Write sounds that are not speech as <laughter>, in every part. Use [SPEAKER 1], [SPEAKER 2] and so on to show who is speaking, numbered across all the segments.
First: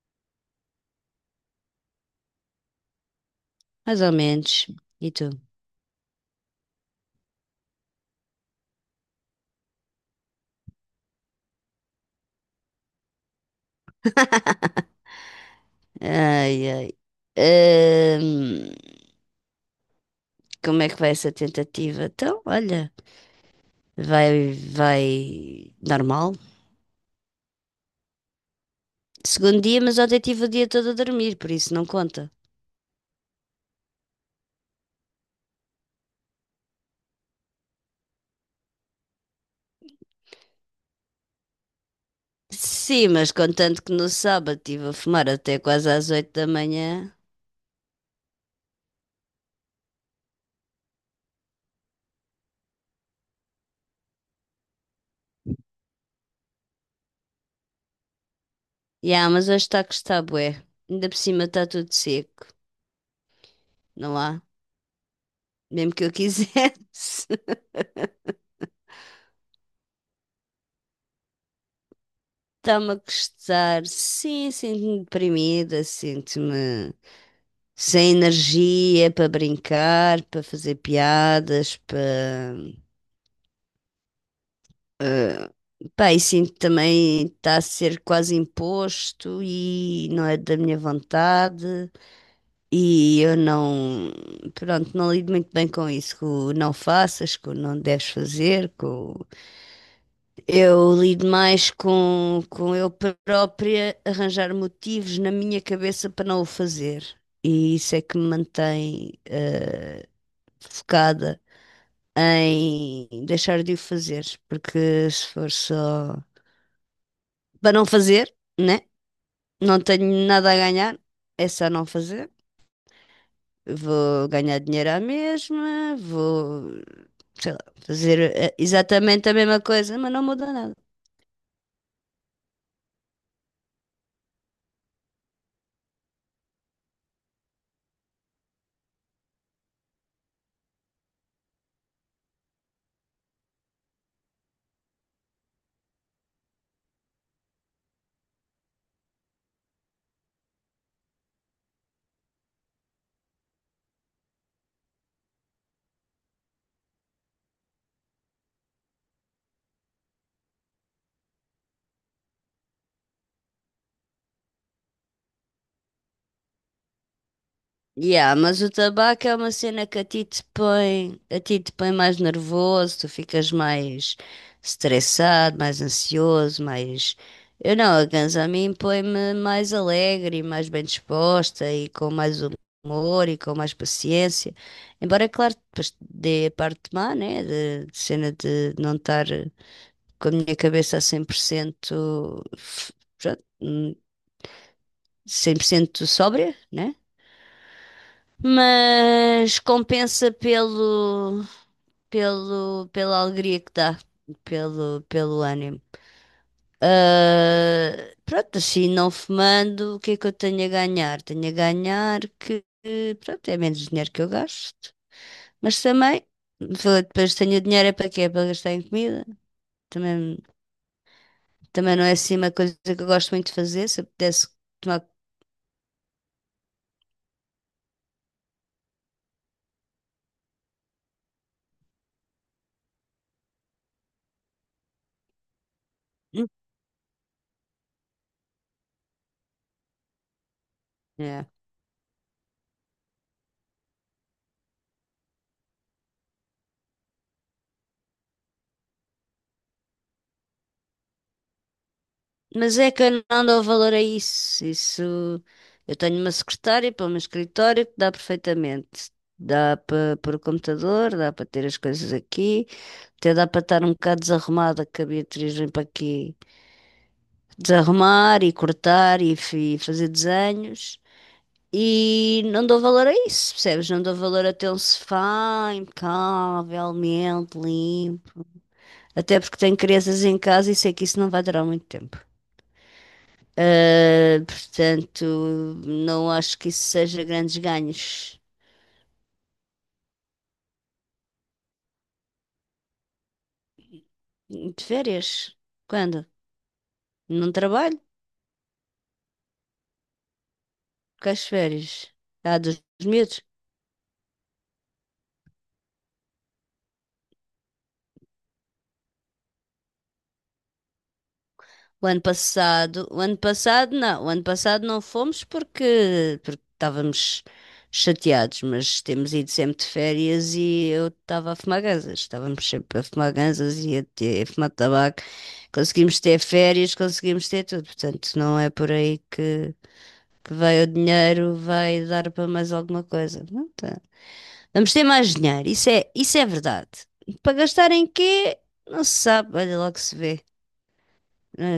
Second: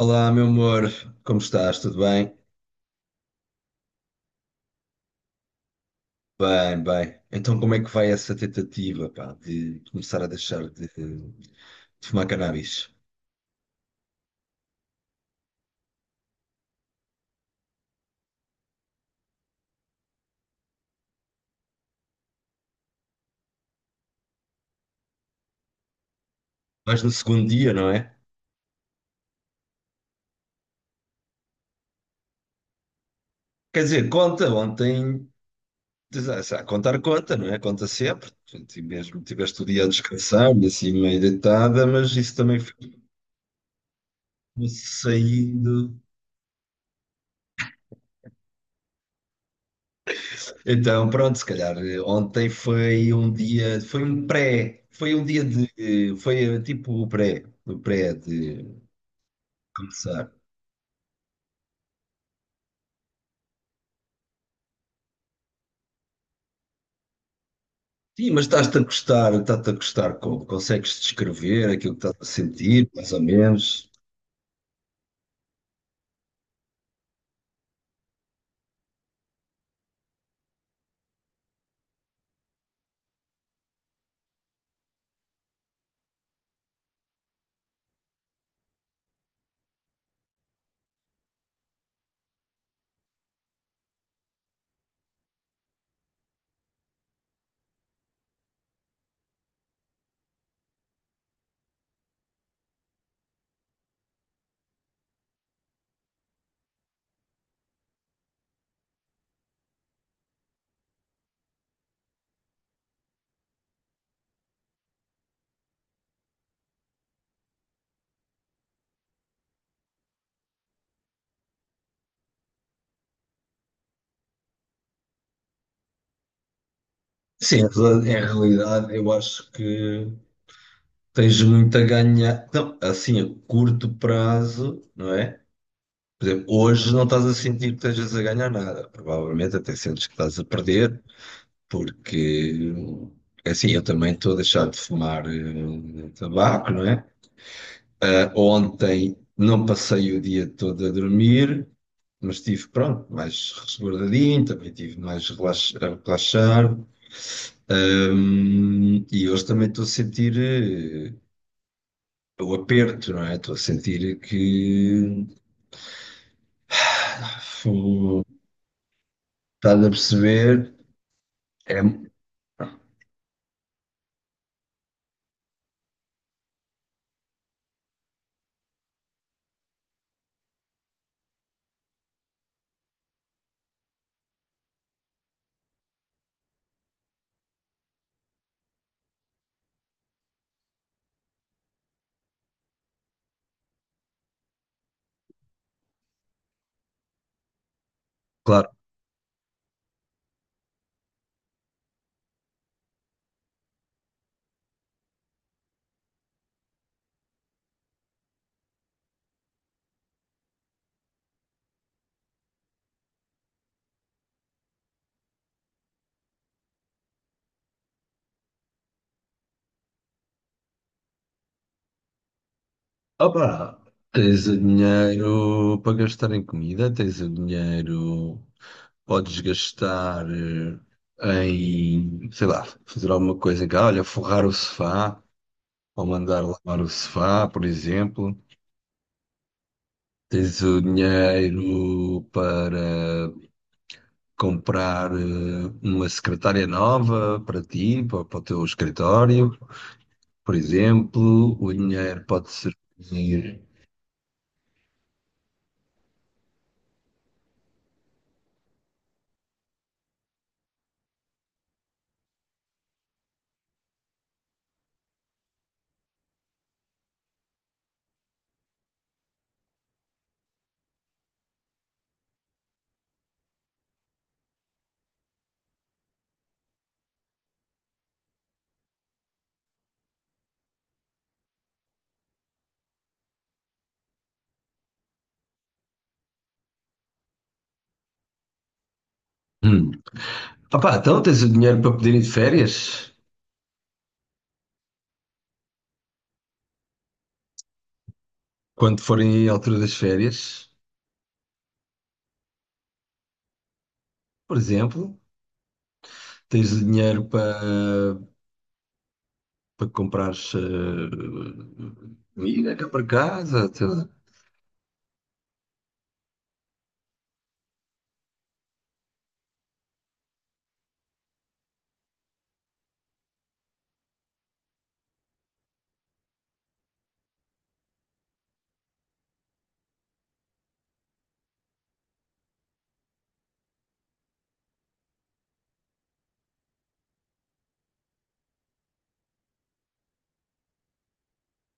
[SPEAKER 1] Olá, meu amor, como estás? Tudo bem?
[SPEAKER 2] Mais ou menos. E tu?
[SPEAKER 1] Bem, bem. Então, como é que vai essa tentativa, pá, de começar a deixar de fumar cannabis?
[SPEAKER 2] <laughs> Ai, ai. Ahm, Como é que vai essa tentativa? Então, olha, vai normal.
[SPEAKER 1] Vais no segundo dia, não é?
[SPEAKER 2] Segundo dia, mas ontem tive o dia todo a dormir, por isso não conta.
[SPEAKER 1] Quer dizer, conta, ontem, a contar conta, não é? Conta sempre. Portanto, e mesmo tiveste o dia a descansar e assim meio deitada, mas isso também ficou
[SPEAKER 2] Sim, mas contando que no sábado estive a fumar até quase
[SPEAKER 1] saindo.
[SPEAKER 2] às 8 da manhã.
[SPEAKER 1] Então, pronto, se calhar ontem foi um dia, foi um pré, foi um dia de, foi tipo o pré de
[SPEAKER 2] Ya, mas hoje está que está
[SPEAKER 1] começar.
[SPEAKER 2] bué. Ainda por cima está tudo seco, não há? Mesmo que eu quisesse. <laughs>
[SPEAKER 1] Sim, mas estás-te a gostar como? Consegues descrever aquilo que estás a sentir,
[SPEAKER 2] Está-me a
[SPEAKER 1] mais ou
[SPEAKER 2] custar.
[SPEAKER 1] menos?
[SPEAKER 2] Sim, sinto-me deprimida, sinto-me sem energia para brincar, para fazer piadas, para. Pá, e sinto também está a ser quase imposto e não é da minha vontade. E eu não. Pronto, não lido muito bem com isso, com o não faças, com o não deves fazer. Eu lido mais com eu própria arranjar motivos na minha cabeça para não o fazer. E isso é que me mantém focada em deixar de o fazer, porque se for só para não fazer, né? Não tenho nada a ganhar, é só não fazer. Vou ganhar dinheiro à mesma, vou, sei lá,
[SPEAKER 1] Sim,
[SPEAKER 2] fazer
[SPEAKER 1] em realidade, eu
[SPEAKER 2] exatamente a
[SPEAKER 1] acho
[SPEAKER 2] mesma coisa,
[SPEAKER 1] que
[SPEAKER 2] mas não muda nada.
[SPEAKER 1] tens muito a ganhar. Não, assim, a curto prazo, não é? Por exemplo, hoje não estás a sentir que estejas a ganhar nada. Provavelmente até sentes que estás a perder, porque, assim, eu também estou a deixar de fumar tabaco, não é? Ah, ontem não passei o dia todo a dormir, mas estive, pronto, mais resguardadinho, também estive mais a relaxar. E hoje também estou a sentir o aperto, não é? Estou a sentir que. <sighs> fu-
[SPEAKER 2] Yeah, mas o tabaco é uma
[SPEAKER 1] Estás
[SPEAKER 2] cena
[SPEAKER 1] a
[SPEAKER 2] que a ti te
[SPEAKER 1] perceber?
[SPEAKER 2] põe, a ti te
[SPEAKER 1] É
[SPEAKER 2] põe mais nervoso, tu ficas mais estressado, mais ansioso, mais. Eu não, a ganza a mim põe-me mais alegre e mais bem disposta e com mais humor e com mais paciência. Embora, claro, depois dê a parte má, né? De cena de não estar com a minha cabeça a 100%, pronto, 100% sóbria, né?
[SPEAKER 1] claro.
[SPEAKER 2] Mas compensa pela alegria que dá, pelo ânimo. Ah, pronto, assim, não fumando, o que é que eu tenho a ganhar? Tenho a ganhar que, pronto, é menos dinheiro que eu gasto, mas também, depois tenho o dinheiro é para quê? É para gastar em comida. Também, também, não é assim uma coisa que eu gosto muito de
[SPEAKER 1] Opa!
[SPEAKER 2] fazer, se eu
[SPEAKER 1] Tens
[SPEAKER 2] pudesse
[SPEAKER 1] o
[SPEAKER 2] tomar.
[SPEAKER 1] dinheiro para gastar em comida, tens o dinheiro, podes gastar em, sei lá, fazer alguma coisa em casa, olha, forrar o sofá, ao mandar
[SPEAKER 2] Hum.
[SPEAKER 1] lavar o sofá, por exemplo. Tens o
[SPEAKER 2] É.
[SPEAKER 1] dinheiro para comprar uma secretária nova para ti, para, para o teu escritório, por exemplo. O dinheiro pode
[SPEAKER 2] Mas é que eu não
[SPEAKER 1] servir.
[SPEAKER 2] dou valor a isso. Isso eu tenho uma secretária para o meu escritório que dá perfeitamente. Dá para pôr o computador, dá para ter as coisas aqui, até dá para estar um bocado desarrumada, que a Beatriz vem para aqui desarrumar e cortar e fazer desenhos. E não dou valor a isso, percebes? Não dou valor a ter um sofá impecavelmente limpo. Até porque tenho crianças em casa e sei que isso não vai durar muito tempo. Portanto, não acho que isso seja grandes ganhos.
[SPEAKER 1] Hum. Opá, então tens o dinheiro para poder ir de férias,
[SPEAKER 2] De férias? Quando? Não trabalho?
[SPEAKER 1] quando forem a altura das férias,
[SPEAKER 2] Com as férias? Há dos medos.
[SPEAKER 1] por exemplo. Tens o dinheiro para, para comprares comida cá para
[SPEAKER 2] O ano
[SPEAKER 1] casa, sei
[SPEAKER 2] passado
[SPEAKER 1] lá.
[SPEAKER 2] não, o ano passado não fomos porque estávamos chateados, mas temos ido sempre de férias e eu estava a fumar ganzas, estávamos sempre a fumar ganzas e a fumar tabaco, conseguimos ter férias, conseguimos ter tudo, portanto não é por aí que veio o dinheiro, vai dar para mais alguma coisa. Não tá. Vamos ter mais dinheiro, isso é verdade. Para gastar em quê? Não se sabe, olha lá que se vê.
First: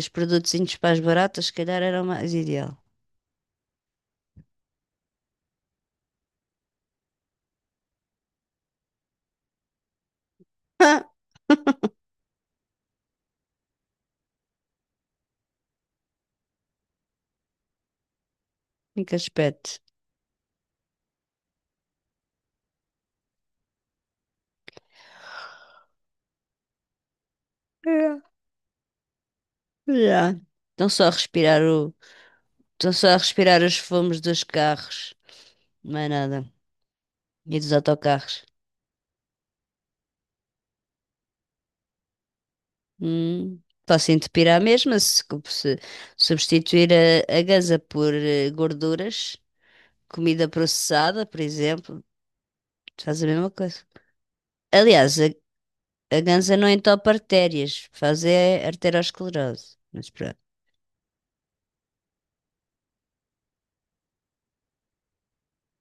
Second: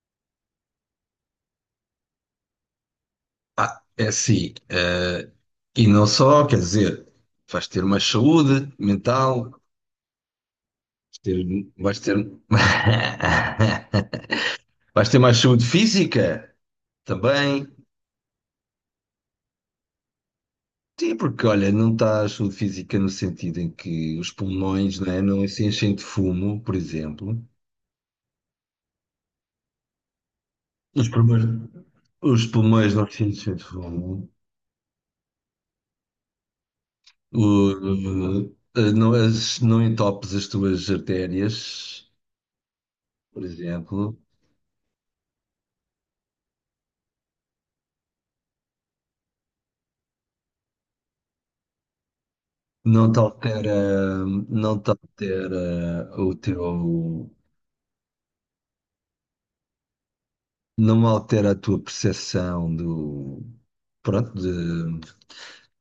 [SPEAKER 2] Os produtos para as baratas, se calhar, era o mais ideal. <laughs>
[SPEAKER 1] Ah, é assim. E não só, quer dizer, vais ter mais saúde mental,
[SPEAKER 2] Ah,
[SPEAKER 1] ter, vais ter, <laughs> vais ter mais saúde física também.
[SPEAKER 2] em que aspecto?
[SPEAKER 1] Sim, porque olha, não está a saúde física no sentido em que os pulmões, né, não se enchem de fumo, por exemplo.
[SPEAKER 2] É. Já. Estão só
[SPEAKER 1] Os
[SPEAKER 2] a
[SPEAKER 1] pulmões,
[SPEAKER 2] respirar o.
[SPEAKER 1] os
[SPEAKER 2] Estão
[SPEAKER 1] pulmões não
[SPEAKER 2] só a
[SPEAKER 1] se enchem
[SPEAKER 2] respirar
[SPEAKER 1] de
[SPEAKER 2] os
[SPEAKER 1] fumo.
[SPEAKER 2] fumos dos carros. Não é nada. E dos autocarros.
[SPEAKER 1] Não, as, não entopes as tuas artérias, por
[SPEAKER 2] Hum. Faço
[SPEAKER 1] exemplo.
[SPEAKER 2] entupir à mesma se substituir a ganza por gorduras, comida processada, por exemplo,
[SPEAKER 1] Não te
[SPEAKER 2] faz a mesma
[SPEAKER 1] altera,
[SPEAKER 2] coisa.
[SPEAKER 1] não te
[SPEAKER 2] Aliás, a,
[SPEAKER 1] altera
[SPEAKER 2] a
[SPEAKER 1] o
[SPEAKER 2] ganza não entope
[SPEAKER 1] teu,
[SPEAKER 2] artérias, faz é arteriosclerose. Mas pronto,
[SPEAKER 1] não altera a tua percepção do, pronto, de,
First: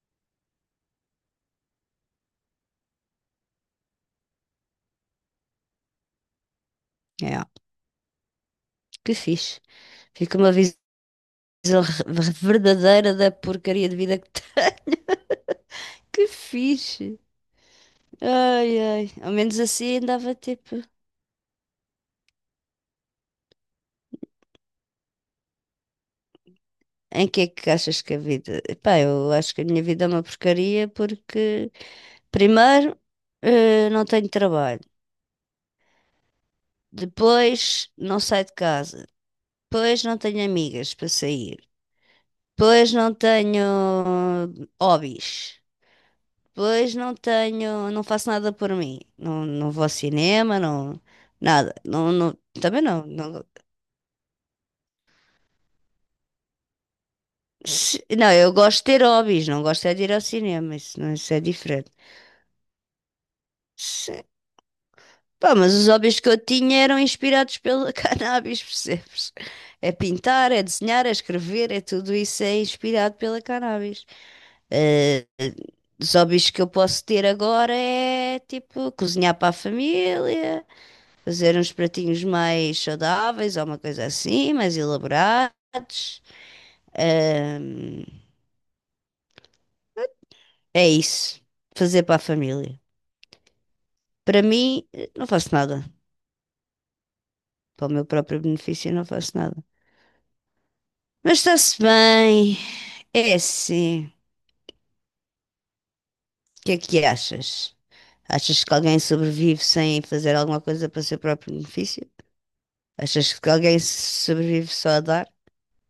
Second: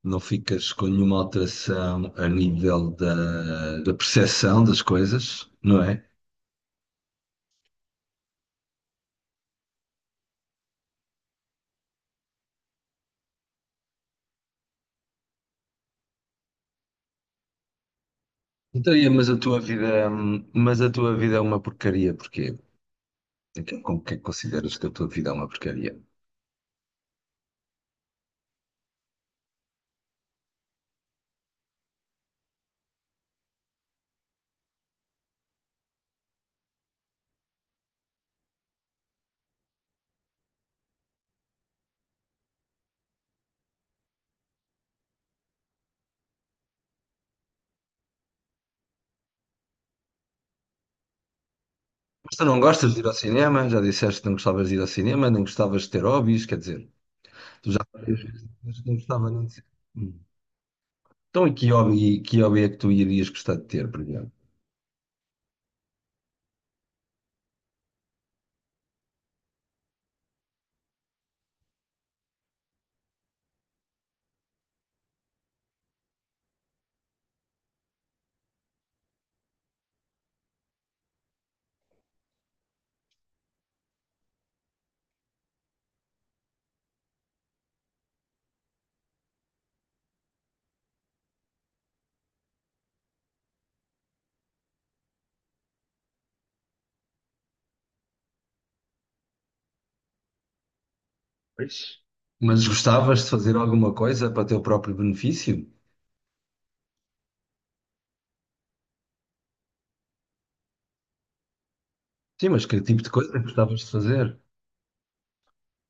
[SPEAKER 1] não ficas com nenhuma alteração a nível da, da percepção das coisas, não é?
[SPEAKER 2] é, ó, que fixe. Fica uma visão verdadeira da porcaria de vida que tá. <laughs> Que fixe. Ai,
[SPEAKER 1] Então, é,
[SPEAKER 2] ai,
[SPEAKER 1] mas
[SPEAKER 2] ao
[SPEAKER 1] a tua
[SPEAKER 2] menos assim
[SPEAKER 1] vida,
[SPEAKER 2] andava tipo.
[SPEAKER 1] mas a tua vida é uma porcaria, porquê? Então, como que é que consideras que a tua vida é uma porcaria?
[SPEAKER 2] Em que é que achas que a vida? Pá, eu acho que a minha vida é uma porcaria porque, primeiro, não tenho trabalho, depois, não saio de casa, depois, não tenho amigas para sair, pois não tenho hobbies. Pois não tenho, não faço nada por mim. Não, não vou ao cinema, não, nada. Não,
[SPEAKER 1] Mas
[SPEAKER 2] não,
[SPEAKER 1] tu não
[SPEAKER 2] também
[SPEAKER 1] gostas de
[SPEAKER 2] não,
[SPEAKER 1] ir ao
[SPEAKER 2] não.
[SPEAKER 1] cinema, já disseste que não gostavas de ir ao cinema, nem gostavas de ter hobbies, quer dizer, tu já várias
[SPEAKER 2] Não,
[SPEAKER 1] vezes
[SPEAKER 2] eu gosto
[SPEAKER 1] disseste
[SPEAKER 2] de
[SPEAKER 1] que não
[SPEAKER 2] ter
[SPEAKER 1] gostava não
[SPEAKER 2] hobbies, não
[SPEAKER 1] de.
[SPEAKER 2] gosto é de ir ao cinema, isso, não, isso é
[SPEAKER 1] Então, e que
[SPEAKER 2] diferente.
[SPEAKER 1] hobby, que hobby é que tu irias gostar de ter, por
[SPEAKER 2] Se-
[SPEAKER 1] exemplo?
[SPEAKER 2] Pá, mas os hobbies que eu tinha eram inspirados pela <laughs> cannabis, percebes? É pintar, é desenhar, é escrever, é tudo isso é inspirado pela cannabis. Ah, os hobbies que eu posso ter agora é tipo cozinhar para a família, fazer uns pratinhos mais saudáveis ou uma coisa assim, mais elaborados. Ah, é isso, fazer para a família. Para mim, não faço nada. Para o meu próprio benefício, não faço nada. Mas
[SPEAKER 1] Pois.
[SPEAKER 2] está-se bem,
[SPEAKER 1] Mas gostavas de
[SPEAKER 2] é
[SPEAKER 1] fazer alguma
[SPEAKER 2] assim.
[SPEAKER 1] coisa para teu próprio benefício?
[SPEAKER 2] O que é que achas? Achas que alguém sobrevive sem fazer alguma coisa para o seu próprio benefício?
[SPEAKER 1] Sim, mas que tipo de
[SPEAKER 2] Achas
[SPEAKER 1] coisa
[SPEAKER 2] que
[SPEAKER 1] gostavas
[SPEAKER 2] alguém
[SPEAKER 1] de fazer?
[SPEAKER 2] sobrevive só a dar?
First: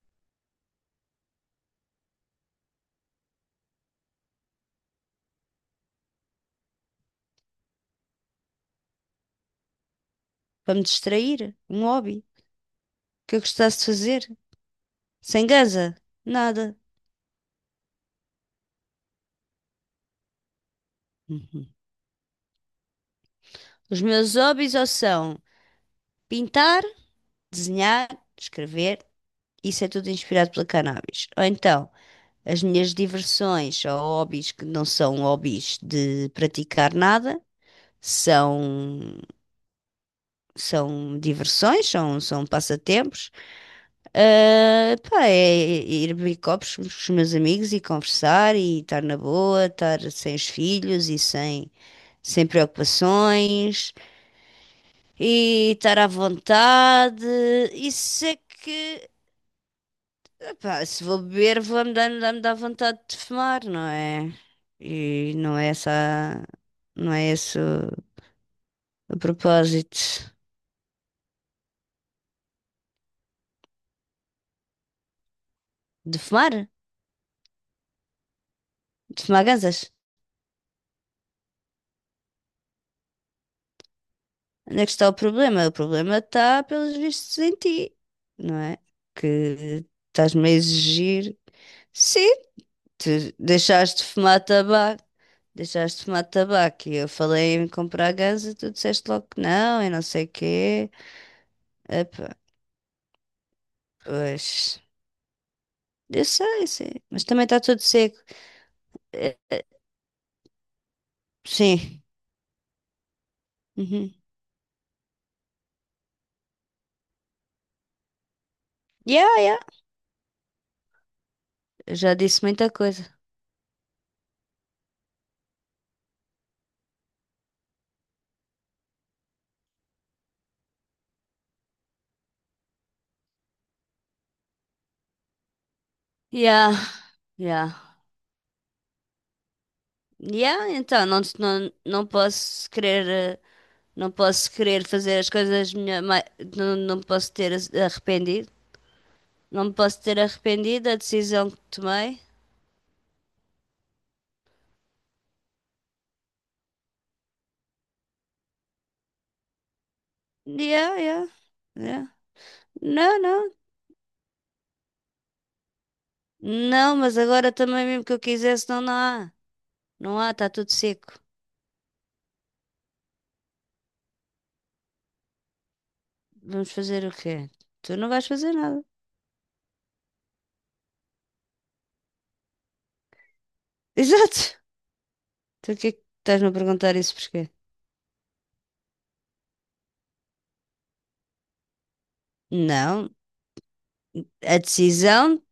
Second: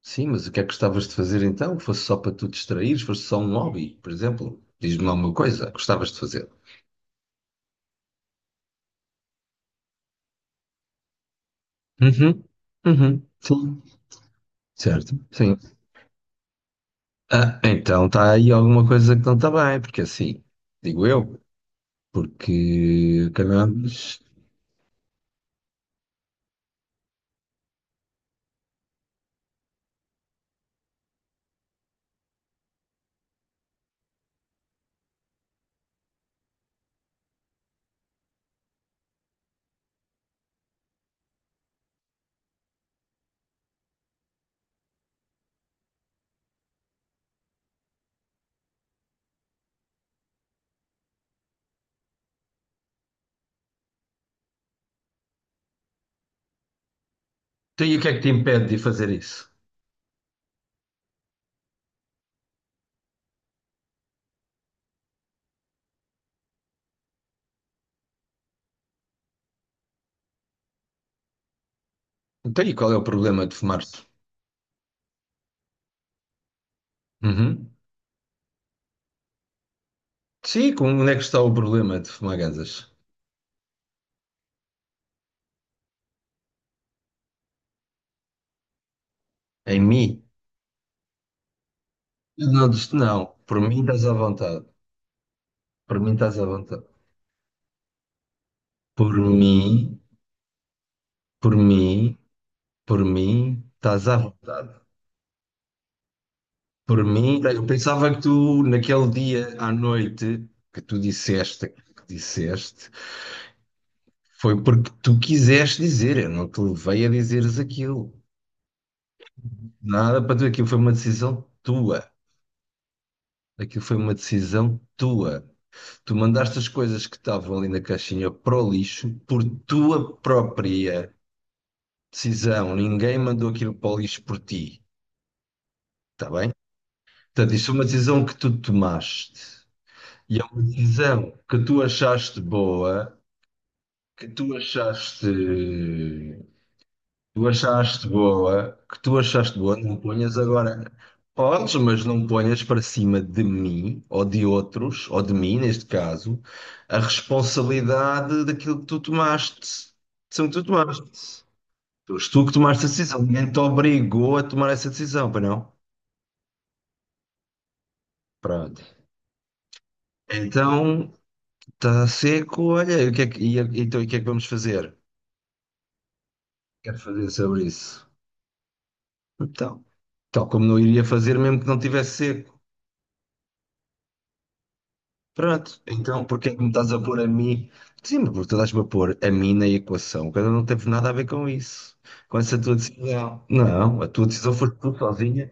[SPEAKER 1] Sim, mas o que é que gostavas de fazer então? Fosse só para tu distraíres? Fosse só um hobby, por exemplo? Diz-me lá uma coisa que gostavas de fazer.
[SPEAKER 2] Para me distrair, um hobby
[SPEAKER 1] Uhum, uhum,
[SPEAKER 2] que eu gostasse
[SPEAKER 1] sim.
[SPEAKER 2] de fazer.
[SPEAKER 1] Certo,
[SPEAKER 2] Sem
[SPEAKER 1] sim.
[SPEAKER 2] gaza, nada.
[SPEAKER 1] Ah, então está aí alguma coisa que não está bem, porque assim, digo eu, porque
[SPEAKER 2] Os
[SPEAKER 1] acabamos.
[SPEAKER 2] meus hobbies ou são pintar, desenhar, escrever, isso é tudo inspirado pela cannabis. Ou então, as minhas diversões ou hobbies que não são hobbies de praticar nada, são, são diversões, são passatempos. Ah, pá, é ir beber copos com os meus amigos e conversar e estar na boa, estar sem os filhos e sem preocupações e estar à vontade.
[SPEAKER 1] Então, e o que é que
[SPEAKER 2] Isso
[SPEAKER 1] te
[SPEAKER 2] é
[SPEAKER 1] impede de fazer
[SPEAKER 2] que,
[SPEAKER 1] isso?
[SPEAKER 2] epá, se vou beber, vou-me dando, dá-me dar vontade de fumar, não é? E não é essa, não é esse o propósito
[SPEAKER 1] Então, e qual é o problema de fumar-se?
[SPEAKER 2] de fumar,
[SPEAKER 1] Uhum.
[SPEAKER 2] de fumar ganzas.
[SPEAKER 1] Sim, onde é que está o problema de fumar gansas?
[SPEAKER 2] Onde é que está o problema? O problema está, pelos vistos, em ti, não é?
[SPEAKER 1] Em
[SPEAKER 2] Que
[SPEAKER 1] mim?
[SPEAKER 2] estás-me a exigir. Sim,
[SPEAKER 1] Não,
[SPEAKER 2] tu
[SPEAKER 1] não, por mim
[SPEAKER 2] deixaste
[SPEAKER 1] estás
[SPEAKER 2] de
[SPEAKER 1] à
[SPEAKER 2] fumar
[SPEAKER 1] vontade.
[SPEAKER 2] tabaco
[SPEAKER 1] Por
[SPEAKER 2] Deixaste de
[SPEAKER 1] mim
[SPEAKER 2] fumar
[SPEAKER 1] estás à vontade.
[SPEAKER 2] tabaco e eu falei em comprar gás e tu disseste
[SPEAKER 1] Por
[SPEAKER 2] logo que não e
[SPEAKER 1] mim,
[SPEAKER 2] não sei o quê.
[SPEAKER 1] por mim,
[SPEAKER 2] Epá,
[SPEAKER 1] por mim, estás à vontade.
[SPEAKER 2] pois. Eu sei,
[SPEAKER 1] Por
[SPEAKER 2] sei. Mas
[SPEAKER 1] mim,
[SPEAKER 2] também está
[SPEAKER 1] eu
[SPEAKER 2] tudo
[SPEAKER 1] pensava
[SPEAKER 2] seco.
[SPEAKER 1] que tu, naquele
[SPEAKER 2] Eh,
[SPEAKER 1] dia
[SPEAKER 2] eh,
[SPEAKER 1] à noite, que tu disseste,
[SPEAKER 2] Sim.
[SPEAKER 1] que disseste,
[SPEAKER 2] Uhum.
[SPEAKER 1] foi porque tu quiseste dizer, eu não te levei a dizeres aquilo.
[SPEAKER 2] Yeah, yeah.
[SPEAKER 1] Nada para tu, aquilo foi uma decisão
[SPEAKER 2] Eu
[SPEAKER 1] tua.
[SPEAKER 2] já disse muita coisa.
[SPEAKER 1] Aquilo foi uma decisão tua. Tu mandaste as coisas que estavam ali na caixinha para o lixo por tua própria decisão. Ninguém mandou aquilo para o lixo por ti, está bem?
[SPEAKER 2] Yeah,
[SPEAKER 1] Portanto, isso é uma
[SPEAKER 2] yeah.
[SPEAKER 1] decisão que tu tomaste. E é uma
[SPEAKER 2] Yeah, então não,
[SPEAKER 1] decisão que
[SPEAKER 2] não,
[SPEAKER 1] tu
[SPEAKER 2] não
[SPEAKER 1] achaste
[SPEAKER 2] posso querer.
[SPEAKER 1] boa,
[SPEAKER 2] Não
[SPEAKER 1] que tu
[SPEAKER 2] posso querer fazer
[SPEAKER 1] achaste
[SPEAKER 2] as coisas melhor. Não, não posso ter arrependido. Não me
[SPEAKER 1] não
[SPEAKER 2] posso ter
[SPEAKER 1] ponhas agora.
[SPEAKER 2] arrependido da decisão que
[SPEAKER 1] Podes, mas
[SPEAKER 2] tomei.
[SPEAKER 1] não ponhas para cima de mim, ou de outros, ou de mim, neste caso, a responsabilidade daquilo que tu tomaste, são que tu
[SPEAKER 2] Yeah, yeah.
[SPEAKER 1] tomaste.
[SPEAKER 2] Yeah.
[SPEAKER 1] Foste tu que tomaste a
[SPEAKER 2] Não,
[SPEAKER 1] decisão. Ninguém
[SPEAKER 2] não.
[SPEAKER 1] te obrigou a tomar essa decisão, para não?
[SPEAKER 2] Não, mas agora também mesmo que eu quisesse, não,
[SPEAKER 1] Pronto.
[SPEAKER 2] não há. Não há, está tudo
[SPEAKER 1] Então,
[SPEAKER 2] seco.
[SPEAKER 1] está seco, olha, e o que é que, e, então, e o que é que vamos fazer?
[SPEAKER 2] Vamos
[SPEAKER 1] Quero
[SPEAKER 2] fazer o
[SPEAKER 1] fazer
[SPEAKER 2] quê?
[SPEAKER 1] sobre
[SPEAKER 2] Tu
[SPEAKER 1] isso.
[SPEAKER 2] não vais fazer nada.
[SPEAKER 1] Então, tal como não iria fazer mesmo que não tivesse seco.
[SPEAKER 2] <laughs> Exato. Tu o
[SPEAKER 1] Pronto,
[SPEAKER 2] que é que
[SPEAKER 1] então
[SPEAKER 2] estás-me
[SPEAKER 1] porque é
[SPEAKER 2] a
[SPEAKER 1] que me estás
[SPEAKER 2] perguntar
[SPEAKER 1] a
[SPEAKER 2] isso
[SPEAKER 1] pôr a
[SPEAKER 2] porquê?
[SPEAKER 1] mim? Sim, porque tu estás-me a pôr a mim na equação, quando eu não teve nada a ver com isso, com essa tua
[SPEAKER 2] Não,
[SPEAKER 1] decisão. Não, a tua decisão
[SPEAKER 2] a
[SPEAKER 1] foi tu
[SPEAKER 2] decisão,
[SPEAKER 1] sozinha,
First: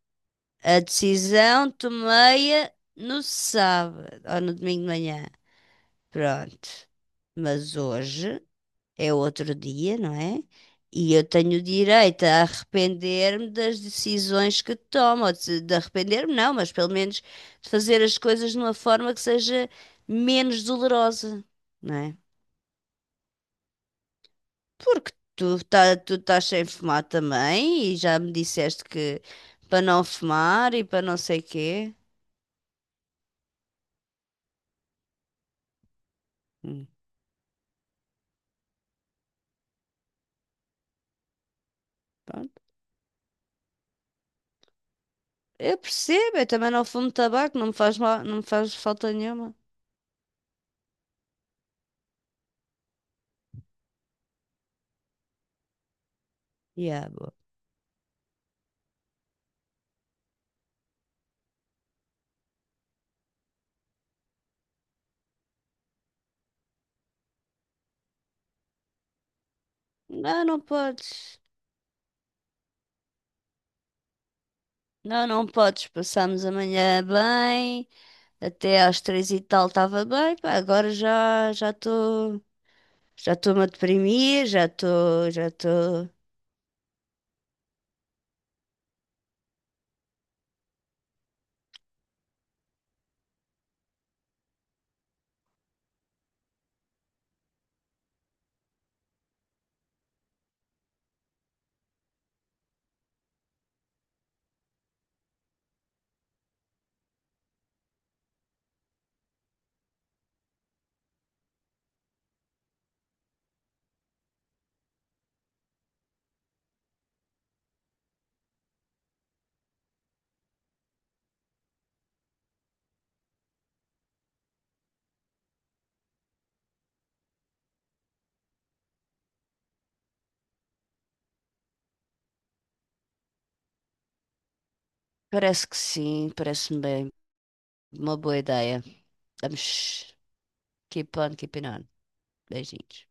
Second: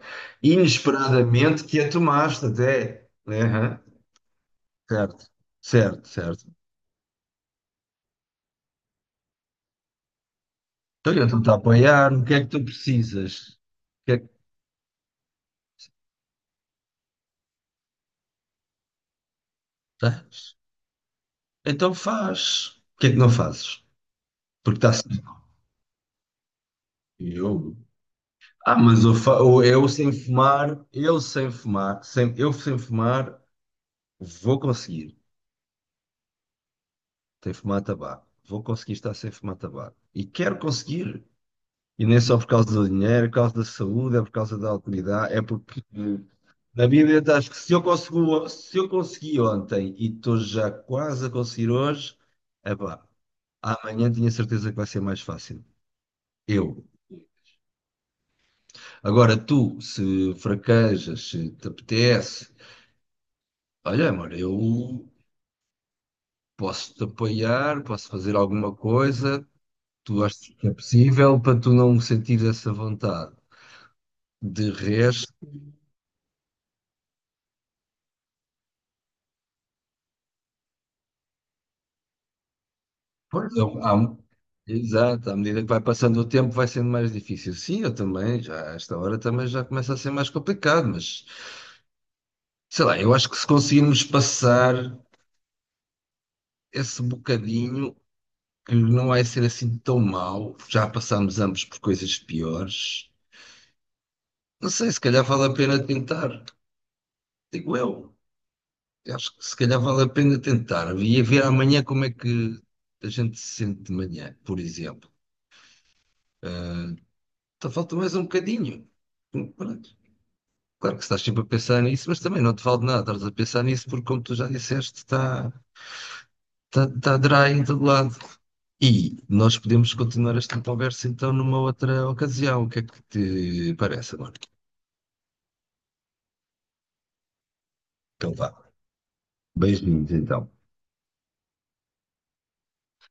[SPEAKER 2] a
[SPEAKER 1] inesperadamente,
[SPEAKER 2] decisão
[SPEAKER 1] que a tomaste
[SPEAKER 2] tomei-a
[SPEAKER 1] até.
[SPEAKER 2] no
[SPEAKER 1] Aham,
[SPEAKER 2] sábado ou no domingo de
[SPEAKER 1] certo,
[SPEAKER 2] manhã.
[SPEAKER 1] certo, certo.
[SPEAKER 2] Pronto. Mas hoje é outro dia, não é? E
[SPEAKER 1] Então
[SPEAKER 2] eu
[SPEAKER 1] eu estou-te a
[SPEAKER 2] tenho
[SPEAKER 1] apoiar, o
[SPEAKER 2] direito
[SPEAKER 1] que é
[SPEAKER 2] a
[SPEAKER 1] que tu precisas?
[SPEAKER 2] arrepender-me
[SPEAKER 1] O
[SPEAKER 2] das
[SPEAKER 1] que é que
[SPEAKER 2] decisões que tomo, ou de, arrepender-me não, mas pelo menos de fazer as coisas de uma forma que seja
[SPEAKER 1] tens?
[SPEAKER 2] menos dolorosa,
[SPEAKER 1] Então
[SPEAKER 2] não é?
[SPEAKER 1] faz. O que é que não fazes? Porque está
[SPEAKER 2] Porque
[SPEAKER 1] certo.
[SPEAKER 2] tu, tá, tu estás sem fumar
[SPEAKER 1] Eu.
[SPEAKER 2] também e já me
[SPEAKER 1] Ah,
[SPEAKER 2] disseste
[SPEAKER 1] mas eu,
[SPEAKER 2] que
[SPEAKER 1] eu
[SPEAKER 2] para
[SPEAKER 1] eu
[SPEAKER 2] não
[SPEAKER 1] sem
[SPEAKER 2] fumar e
[SPEAKER 1] fumar,
[SPEAKER 2] para não
[SPEAKER 1] eu
[SPEAKER 2] sei
[SPEAKER 1] sem
[SPEAKER 2] quê.
[SPEAKER 1] fumar, sem, eu sem fumar. Vou conseguir
[SPEAKER 2] Hum,
[SPEAKER 1] sem fumar tabaco. Vou conseguir estar sem fumar tabaco. E quero conseguir. E nem só por
[SPEAKER 2] pronto.
[SPEAKER 1] causa do dinheiro, é por causa da saúde, é por causa da autoridade, é
[SPEAKER 2] Eu
[SPEAKER 1] porque
[SPEAKER 2] percebo, eu também não
[SPEAKER 1] na
[SPEAKER 2] fumo
[SPEAKER 1] Bíblia acho que
[SPEAKER 2] tabaco, não
[SPEAKER 1] se
[SPEAKER 2] me
[SPEAKER 1] eu
[SPEAKER 2] faz mal, não me
[SPEAKER 1] consegui,
[SPEAKER 2] faz
[SPEAKER 1] se eu
[SPEAKER 2] falta
[SPEAKER 1] consegui
[SPEAKER 2] nenhuma.
[SPEAKER 1] ontem e estou já quase a conseguir hoje, epá, amanhã tinha certeza que vai ser mais fácil. Eu.
[SPEAKER 2] Yeah, boa.
[SPEAKER 1] Agora tu, se fraquejas, se te apetece, olha, amor, eu posso te apoiar, posso fazer alguma coisa, tu
[SPEAKER 2] Não,
[SPEAKER 1] achas
[SPEAKER 2] não
[SPEAKER 1] que é
[SPEAKER 2] podes.
[SPEAKER 1] possível para tu não sentir essa vontade. De
[SPEAKER 2] Não,
[SPEAKER 1] resto,
[SPEAKER 2] não podes. Passámos amanhã bem, até às 3 e tal estava bem, pá, agora já
[SPEAKER 1] pois,
[SPEAKER 2] estou-me a deprimir, já
[SPEAKER 1] exato,
[SPEAKER 2] estou
[SPEAKER 1] à
[SPEAKER 2] já
[SPEAKER 1] medida que vai
[SPEAKER 2] estou.
[SPEAKER 1] passando o tempo vai sendo mais difícil. Sim, eu também, já, a esta hora também já começa a ser mais complicado, mas sei lá, eu acho que se conseguirmos passar esse bocadinho, que não vai ser assim tão mau, já passámos ambos por coisas piores, não sei, se calhar vale a pena tentar, digo eu. Eu acho que se calhar vale a pena tentar. Ia ver amanhã como é que a gente se sente de manhã, por exemplo. Então falta mais um bocadinho. Pronto. Claro que estás sempre a pensar nisso, mas também não te vale de nada. Estás a pensar nisso porque, como tu já disseste, está tá dry em todo lado. E nós podemos continuar esta conversa então numa outra ocasião. O que é que te parece agora?
[SPEAKER 2] Parece que sim, parece-me bem, uma
[SPEAKER 1] Então
[SPEAKER 2] boa
[SPEAKER 1] vá.
[SPEAKER 2] ideia.
[SPEAKER 1] Beijinhos
[SPEAKER 2] Vamos
[SPEAKER 1] então.
[SPEAKER 2] keep on keeping on. Beijinhos.